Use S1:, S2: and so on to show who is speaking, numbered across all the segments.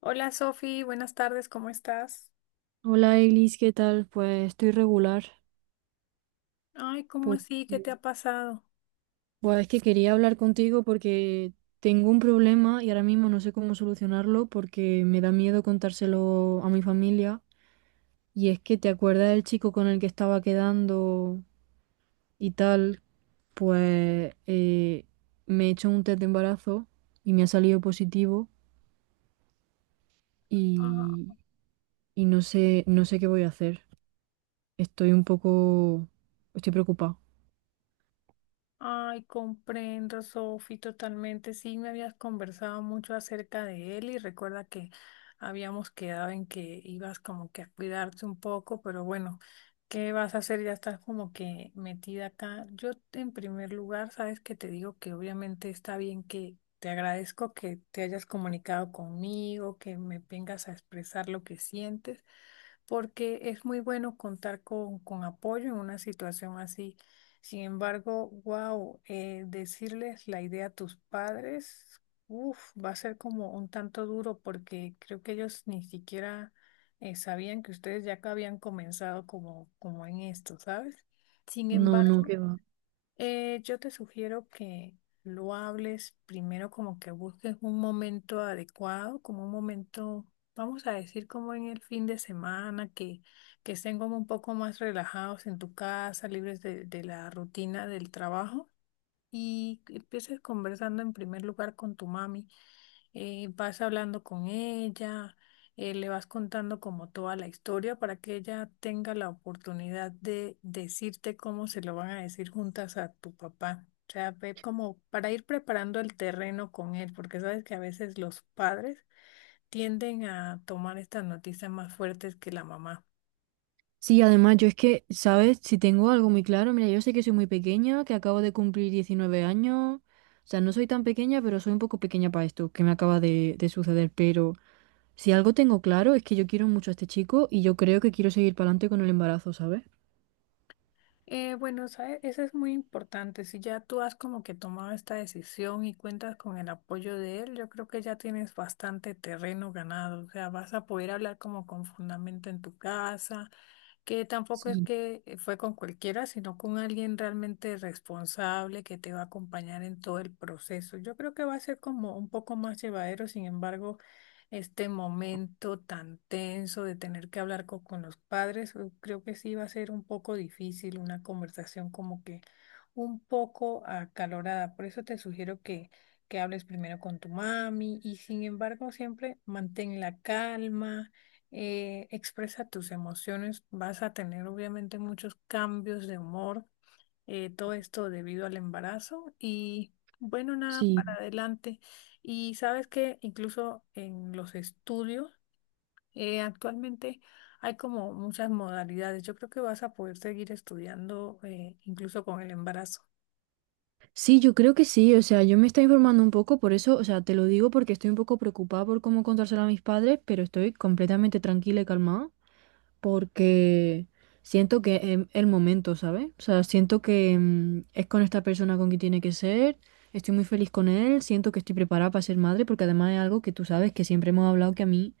S1: Hola Sofi, buenas tardes, ¿cómo estás?
S2: Hola Eglis, ¿qué tal? Pues estoy regular
S1: Ay, ¿cómo
S2: porque
S1: así? ¿Qué te ha pasado?
S2: pues es que quería hablar contigo porque tengo un problema y ahora mismo no sé cómo solucionarlo porque me da miedo contárselo a mi familia, y es que te acuerdas del chico con el que estaba quedando y tal. Pues me he hecho un test de embarazo y me ha salido positivo y, y no sé, no sé qué voy a hacer. Estoy un poco, estoy preocupada.
S1: Ay, comprendo, Sofi, totalmente. Sí, me habías conversado mucho acerca de él y recuerda que habíamos quedado en que ibas como que a cuidarte un poco, pero bueno, ¿qué vas a hacer? Ya estás como que metida acá. Yo, en primer lugar, sabes que te digo que obviamente está bien que te agradezco que te hayas comunicado conmigo, que me vengas a expresar lo que sientes, porque es muy bueno contar con apoyo en una situación así. Sin embargo, wow, decirles la idea a tus padres, uf, va a ser como un tanto duro porque creo que ellos ni siquiera sabían que ustedes ya que habían comenzado como en esto, ¿sabes? Sin
S2: No, no,
S1: embargo,
S2: que va.
S1: yo te sugiero que lo hables primero como que busques un momento adecuado, como un momento, vamos a decir, como en el fin de semana, que estén como un poco más relajados en tu casa, libres de la rutina del trabajo y empieces conversando en primer lugar con tu mami. Vas hablando con ella, le vas contando como toda la historia para que ella tenga la oportunidad de decirte cómo se lo van a decir juntas a tu papá. O sea, ve como para ir preparando el terreno con él, porque sabes que a veces los padres tienden a tomar estas noticias más fuertes que la mamá.
S2: Sí, además yo es que, ¿sabes? Si tengo algo muy claro, mira, yo sé que soy muy pequeña, que acabo de cumplir 19 años. O sea, no soy tan pequeña, pero soy un poco pequeña para esto que me acaba de suceder. Pero si algo tengo claro es que yo quiero mucho a este chico, y yo creo que quiero seguir para adelante con el embarazo, ¿sabes?
S1: Bueno, ¿sabes? Eso es muy importante. Si ya tú has como que tomado esta decisión y cuentas con el apoyo de él, yo creo que ya tienes bastante terreno ganado. O sea, vas a poder hablar como con fundamento en tu casa, que tampoco es
S2: Sí,
S1: que fue con cualquiera, sino con alguien realmente responsable que te va a acompañar en todo el proceso. Yo creo que va a ser como un poco más llevadero, sin embargo, este momento tan tenso de tener que hablar con, los padres, creo que sí va a ser un poco difícil, una conversación como que un poco acalorada. Por eso te sugiero que hables primero con tu mami y sin embargo siempre mantén la calma, expresa tus emociones, vas a tener obviamente muchos cambios de humor, todo esto debido al embarazo y bueno, nada,
S2: sí.
S1: para adelante. Y sabes que incluso en los estudios actualmente hay como muchas modalidades. Yo creo que vas a poder seguir estudiando, incluso con el embarazo.
S2: Sí, yo creo que sí. O sea, yo me estoy informando un poco, por eso, o sea, te lo digo porque estoy un poco preocupada por cómo contárselo a mis padres, pero estoy completamente tranquila y calmada. Porque siento que es el momento, ¿sabes? O sea, siento que es con esta persona con quien tiene que ser. Estoy muy feliz con él, siento que estoy preparada para ser madre, porque además es algo que tú sabes que siempre hemos hablado, que a mí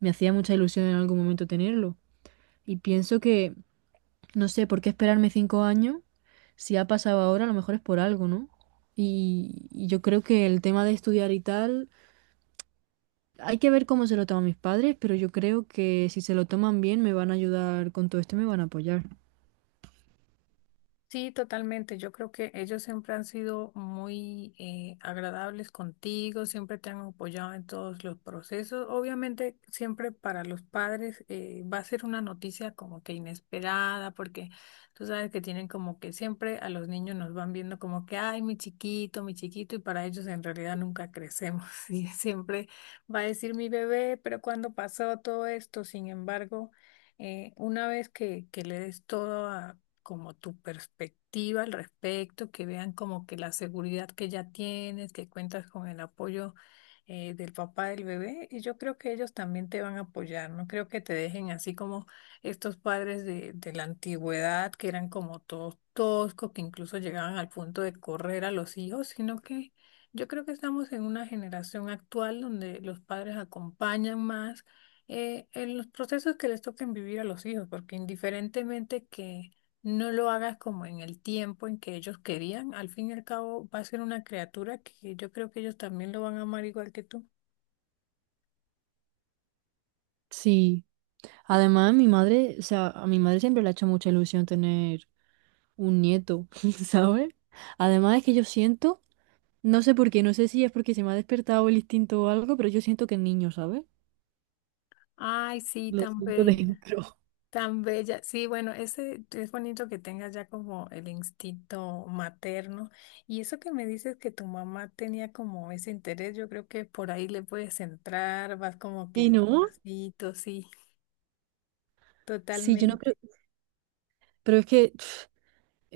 S2: me hacía mucha ilusión en algún momento tenerlo. Y pienso que, no sé, ¿por qué esperarme 5 años? Si ha pasado ahora, a lo mejor es por algo, ¿no? Y yo creo que el tema de estudiar y tal, hay que ver cómo se lo toman mis padres, pero yo creo que si se lo toman bien, me van a ayudar con todo esto y me van a apoyar.
S1: Sí, totalmente. Yo creo que ellos siempre han sido muy agradables contigo, siempre te han apoyado en todos los procesos. Obviamente, siempre para los padres va a ser una noticia como que inesperada, porque tú sabes que tienen como que siempre a los niños nos van viendo como que, ay, mi chiquito, y para ellos en realidad nunca crecemos. Y siempre va a decir mi bebé, pero cuando pasó todo esto, sin embargo, una vez que le des todo como tu perspectiva al respecto, que vean como que la seguridad que ya tienes, que cuentas con el apoyo, del papá del bebé, y yo creo que ellos también te van a apoyar, no creo que te dejen así como estos padres de la antigüedad, que eran como todos toscos, que incluso llegaban al punto de correr a los hijos, sino que yo creo que estamos en una generación actual donde los padres acompañan más. En los procesos que les toquen vivir a los hijos, porque indiferentemente que, no lo hagas como en el tiempo en que ellos querían. Al fin y al cabo va a ser una criatura que yo creo que ellos también lo van a amar igual que tú.
S2: Sí, además mi madre, o sea, a mi madre siempre le ha hecho mucha ilusión tener un nieto, ¿sabes? Además es que yo siento, no sé por qué, no sé si es porque se me ha despertado el instinto o algo, pero yo siento que el niño, ¿sabes?
S1: Ay, sí,
S2: Lo
S1: tan
S2: siento
S1: bella,
S2: dentro.
S1: tan bella. Sí, bueno, ese es bonito que tengas ya como el instinto materno. Y eso que me dices que tu mamá tenía como ese interés, yo creo que por ahí le puedes entrar, vas como que
S2: ¿Y no?
S1: despacito, sí,
S2: Sí, yo no creo,
S1: totalmente.
S2: pero es que pf,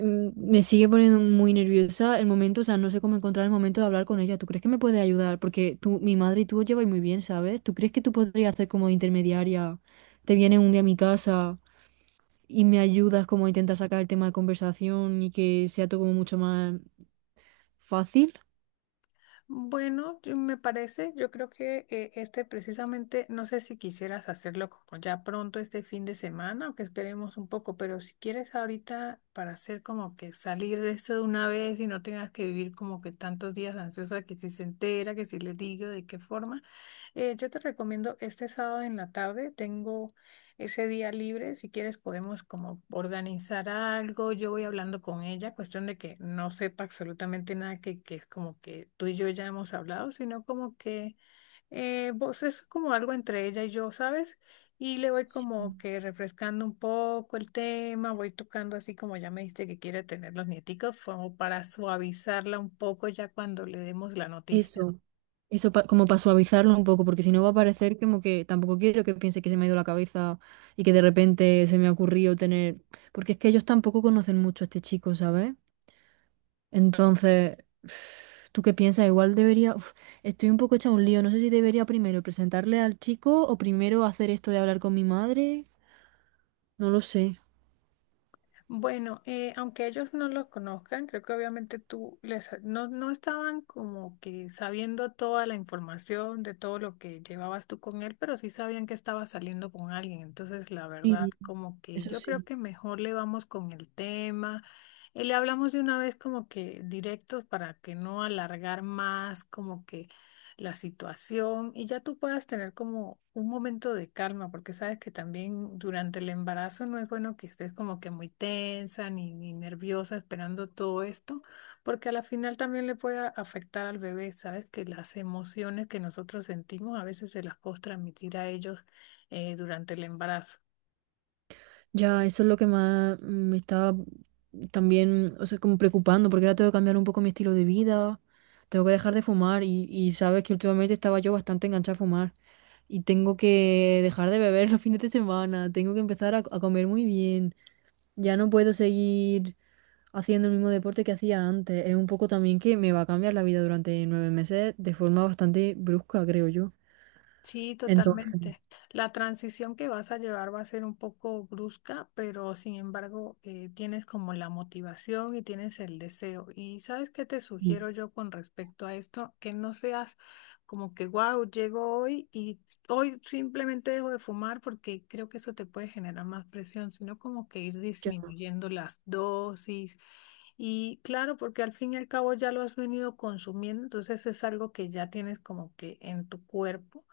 S2: me sigue poniendo muy nerviosa el momento. O sea, no sé cómo encontrar el momento de hablar con ella. ¿Tú crees que me puede ayudar? Porque tú, mi madre y tú os lleváis muy bien, ¿sabes? ¿Tú crees que tú podrías hacer como de intermediaria? Te vienes un día a mi casa y me ayudas como a intentar sacar el tema de conversación, y que sea todo como mucho más fácil.
S1: Bueno, me parece, yo creo que este precisamente, no sé si quisieras hacerlo como ya pronto este fin de semana o que esperemos un poco, pero si quieres ahorita para hacer como que salir de esto de una vez y no tengas que vivir como que tantos días ansiosa que si se entera, que si le digo de qué forma, yo te recomiendo este sábado en la tarde, tengo ese día libre, si quieres podemos como organizar algo, yo voy hablando con ella, cuestión de que no sepa absolutamente nada que es como que tú y yo ya hemos hablado, sino como que vos es como algo entre ella y yo, ¿sabes? Y le voy
S2: Sí.
S1: como que refrescando un poco el tema, voy tocando así como ya me dijiste que quiere tener los nieticos, como para suavizarla un poco ya cuando le demos la noticia.
S2: Eso, eso pa- como para suavizarlo un poco, porque si no va a parecer como que... tampoco quiero que piense que se me ha ido la cabeza y que de repente se me ha ocurrido tener, porque es que ellos tampoco conocen mucho a este chico, ¿sabes? Entonces, ¿tú qué piensas? Igual debería, uf, estoy un poco hecha un lío, no sé si debería primero presentarle al chico o primero hacer esto de hablar con mi madre, no lo sé.
S1: Bueno, aunque ellos no lo conozcan, creo que obviamente tú les no estaban como que sabiendo toda la información de todo lo que llevabas tú con él, pero sí sabían que estaba saliendo con alguien. Entonces, la verdad,
S2: Y
S1: como que
S2: eso
S1: yo creo
S2: sí.
S1: que mejor le vamos con el tema. Le hablamos de una vez como que directos para que no alargar más, como que la situación y ya tú puedas tener como un momento de calma, porque sabes que también durante el embarazo no es bueno que estés como que muy tensa ni nerviosa esperando todo esto, porque a la final también le puede afectar al bebé, sabes que las emociones que nosotros sentimos a veces se las puedes transmitir a ellos durante el embarazo.
S2: Ya, eso es lo que más me estaba también, o sea, como preocupando, porque ahora tengo que cambiar un poco mi estilo de vida, tengo que dejar de fumar y sabes que últimamente estaba yo bastante enganchada a fumar, y tengo que dejar de beber los fines de semana, tengo que empezar a comer muy bien, ya no puedo seguir haciendo el mismo deporte que hacía antes. Es un poco también que me va a cambiar la vida durante 9 meses de forma bastante brusca, creo yo.
S1: Sí,
S2: Entonces,
S1: totalmente. La transición que vas a llevar va a ser un poco brusca, pero sin embargo tienes como la motivación y tienes el deseo. Y sabes qué te
S2: sí.
S1: sugiero yo con respecto a esto, que no seas como que, wow, llego hoy y hoy simplemente dejo de fumar porque creo que eso te puede generar más presión, sino como que ir disminuyendo las dosis. Y claro, porque al fin y al cabo ya lo has venido consumiendo, entonces es algo que ya tienes como que en tu cuerpo.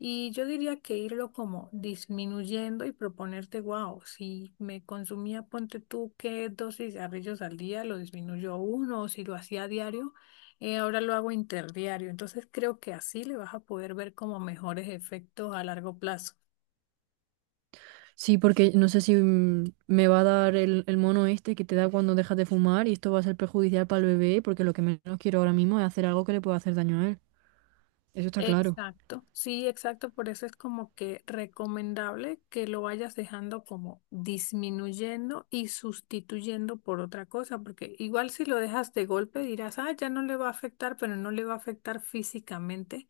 S1: Y yo diría que irlo como disminuyendo y proponerte, wow, si me consumía, ponte tú, que dos cigarrillos al día, lo disminuyo a uno, o si lo hacía a diario, ahora lo hago interdiario. Entonces creo que así le vas a poder ver como mejores efectos a largo plazo.
S2: Sí, porque no sé si me va a dar el mono este que te da cuando dejas de fumar, y esto va a ser perjudicial para el bebé, porque lo que menos quiero ahora mismo es hacer algo que le pueda hacer daño a él. Eso está claro.
S1: Exacto, sí, exacto, por eso es como que recomendable que lo vayas dejando como disminuyendo y sustituyendo por otra cosa, porque igual si lo dejas de golpe dirás, ah, ya no le va a afectar, pero no le va a afectar físicamente,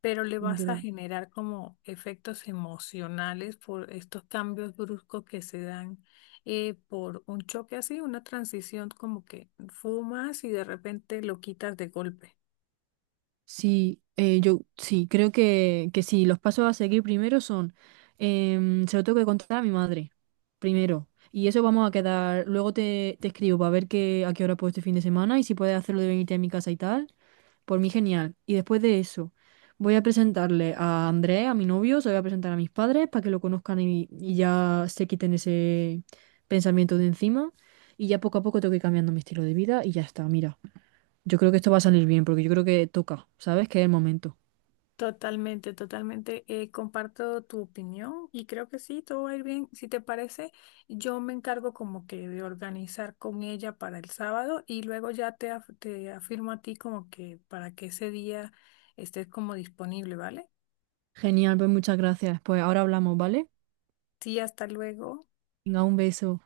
S1: pero le vas a
S2: Literal.
S1: generar como efectos emocionales por estos cambios bruscos que se dan por un choque así, una transición como que fumas y de repente lo quitas de golpe.
S2: Sí, yo sí, creo que sí. Los pasos a seguir primero son, se lo tengo que contar a mi madre, primero. Y eso vamos a quedar. Luego te escribo para ver a qué hora puedo este fin de semana, y si puedes hacerlo de venirte a mi casa y tal. Por mí genial. Y después de eso, voy a presentarle a Andrés, a mi novio, se lo voy a presentar a mis padres para que lo conozcan, y ya se quiten ese pensamiento de encima. Y ya poco a poco tengo que ir cambiando mi estilo de vida y ya está, mira. Yo creo que esto va a salir bien, porque yo creo que toca, ¿sabes? Que es el momento.
S1: Totalmente, totalmente. Comparto tu opinión y creo que sí, todo va a ir bien. Si te parece, yo me encargo como que de organizar con ella para el sábado y luego ya te, te afirmo a ti como que para que ese día estés como disponible, ¿vale?
S2: Genial, pues muchas gracias. Pues ahora hablamos, ¿vale?
S1: Sí, hasta luego.
S2: Venga, un beso.